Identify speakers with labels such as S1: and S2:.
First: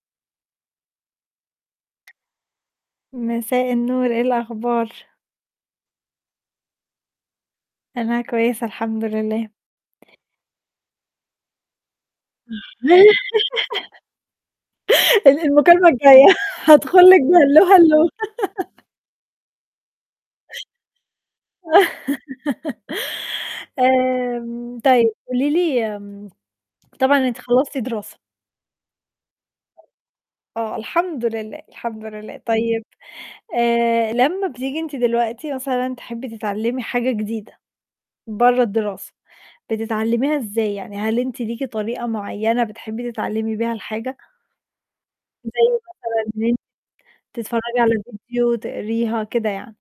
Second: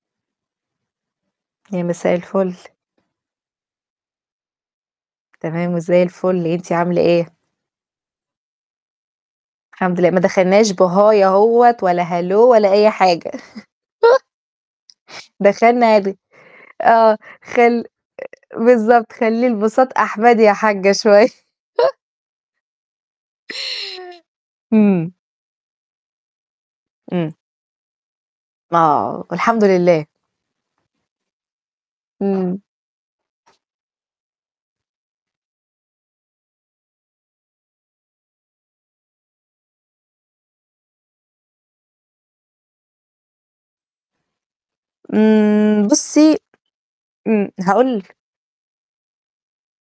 S1: يا مساء الفل.
S2: مساء النور، إيه الأخبار؟
S1: تمام وزَي الفل، أنتِ عاملة إيه؟
S2: أنا كويسة الحمد لله.
S1: الحمد لله. ما دخلناش بhi أهوّة ولا hello ولا أي حاجة.
S2: ال المكالمة
S1: دخلنا د
S2: الجاية هادخل
S1: آه،
S2: لِك بhello،
S1: خل
S2: hello.
S1: بالضبط، خلّي البُساط أحمدي يا حاجّة شوية.
S2: آمم
S1: إمم.
S2: طيب، قولي لي آمم طبعًا
S1: إمم.
S2: أنتِ خلَّصتِ دراسة؟
S1: آه، والحمد لله.
S2: آه، الحمد لله، الحمد لله.
S1: إمم.
S2: طيب آآ، لمّا بتيجي أنتِ دلوقتي مثلًا تحبّي تتعلّمي حاجة جديدة برّه الدراسة، بتتعلميها إزاي، يعني هل أنتِ ليكِ طريقة معينة بتحبّي تتعلمي بيها الحاجة؟ زَي
S1: إمم،
S2: مثلًا
S1: بُصّي
S2: إن أنتِ
S1: إمم.
S2: تتفرّجي على
S1: هاقول
S2: فيديو، تقريها، كده يعني.